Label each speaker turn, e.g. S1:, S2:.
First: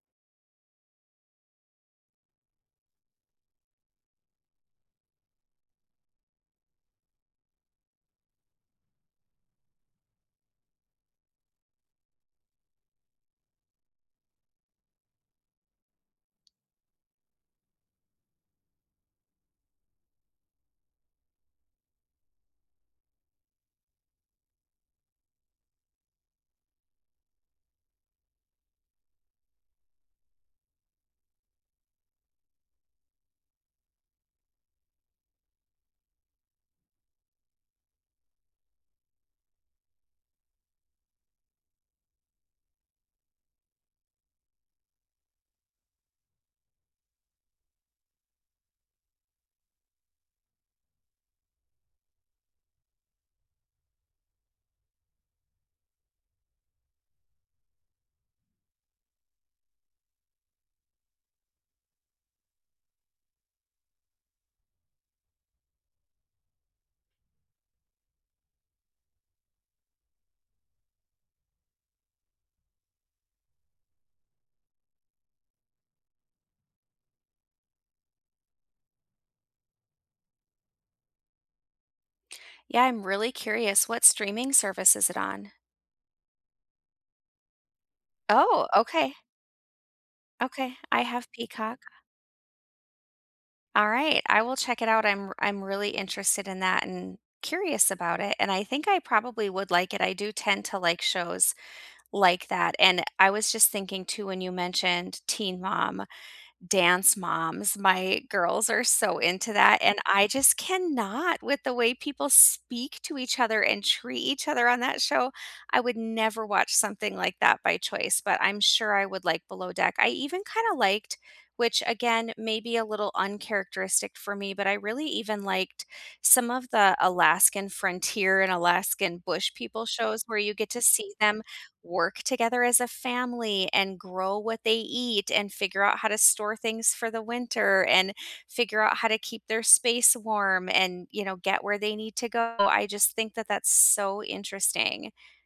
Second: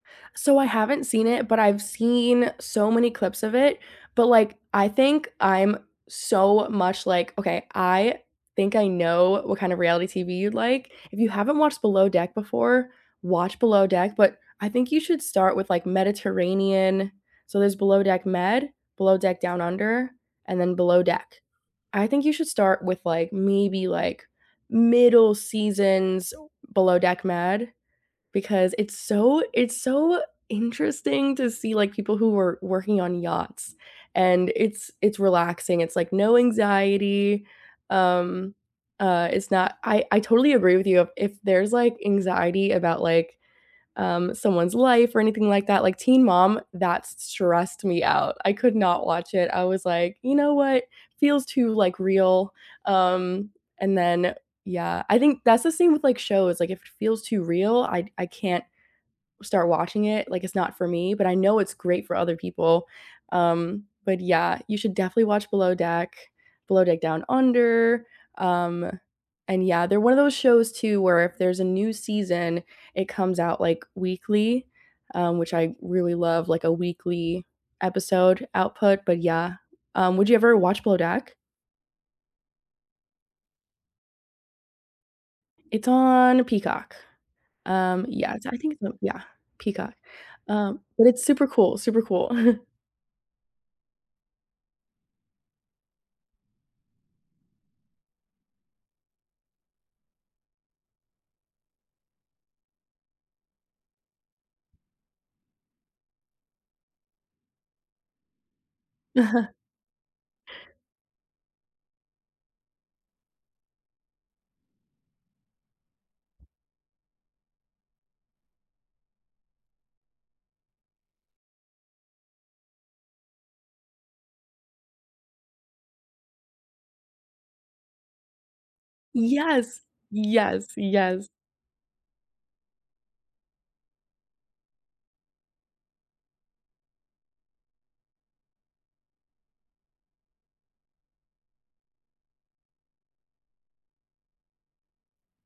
S1: So I haven't seen it, but I've seen so many clips of it, but like, I think I'm so much like okay, I think I know what kind of reality TV you'd like. If you haven't watched Below Deck before, watch Below Deck, but I think you should start with like Mediterranean. So there's Below Deck Med, Below Deck Down Under, and then Below Deck. I think you should start with like maybe, like, middle seasons Below Deck Med, because it's so it's so interesting to see, like, people who were working on yachts and it's it's relaxing, it's like no anxiety, um, uh, it's not I I totally agree with you, if there's, like, anxiety about, like, um, someone's life or anything like that like, Teen Mom, that stressed me out, I could not watch it, I was like, "You know what, feels too, like, real," um, and then, yeah. I think that's the same with like shows, like if it feels too real, I I can't start watching it, like, it's not for me, but I know it's great for other people, um, but yeah, you should definitely watch Below Deck, Below Deck Down Under, um, and yeah, they're one of those shows too where if there's a new season, it comes out, like, weekly, um, which I really love like a weekly episode output, but yeah, rum, would you ever watch Below Deck?
S2: Yeah, I'm really curious, what streaming service is it on?
S1: It's on Peacock, um, yeah, I
S2: Oh,
S1: think so,
S2: okay.
S1: yeah, Peacock,
S2: Okay,
S1: um,
S2: I
S1: but it's
S2: have
S1: super cool,
S2: Peacock.
S1: super cool.
S2: Alright, I will check it out. I'm r I'm really interested in that and curious about it, and I think I probably would like it, I do tend to like shows like that, and I was just thinking too when you mentioned Teen Mom, Dance Moms, my girls are so into that, and I just cannot with the way people speak to each other and treat each other on that show, I would never watch something like that by choice, but I'm sure I would like Below Deck. I even kinda liked, which again, maybe a little uncharacteristic for me, but I really even liked some of the Alaskan Frontier and Alaskan Bush
S1: Yes,
S2: People shows where you
S1: yes,
S2: get to see
S1: yes.
S2: them work together as a family, and grow what they eat, and figure out how to store things for the winter, and figure out how to keep their space warm and, you know, get where they need to go. I just think that that's so interesting.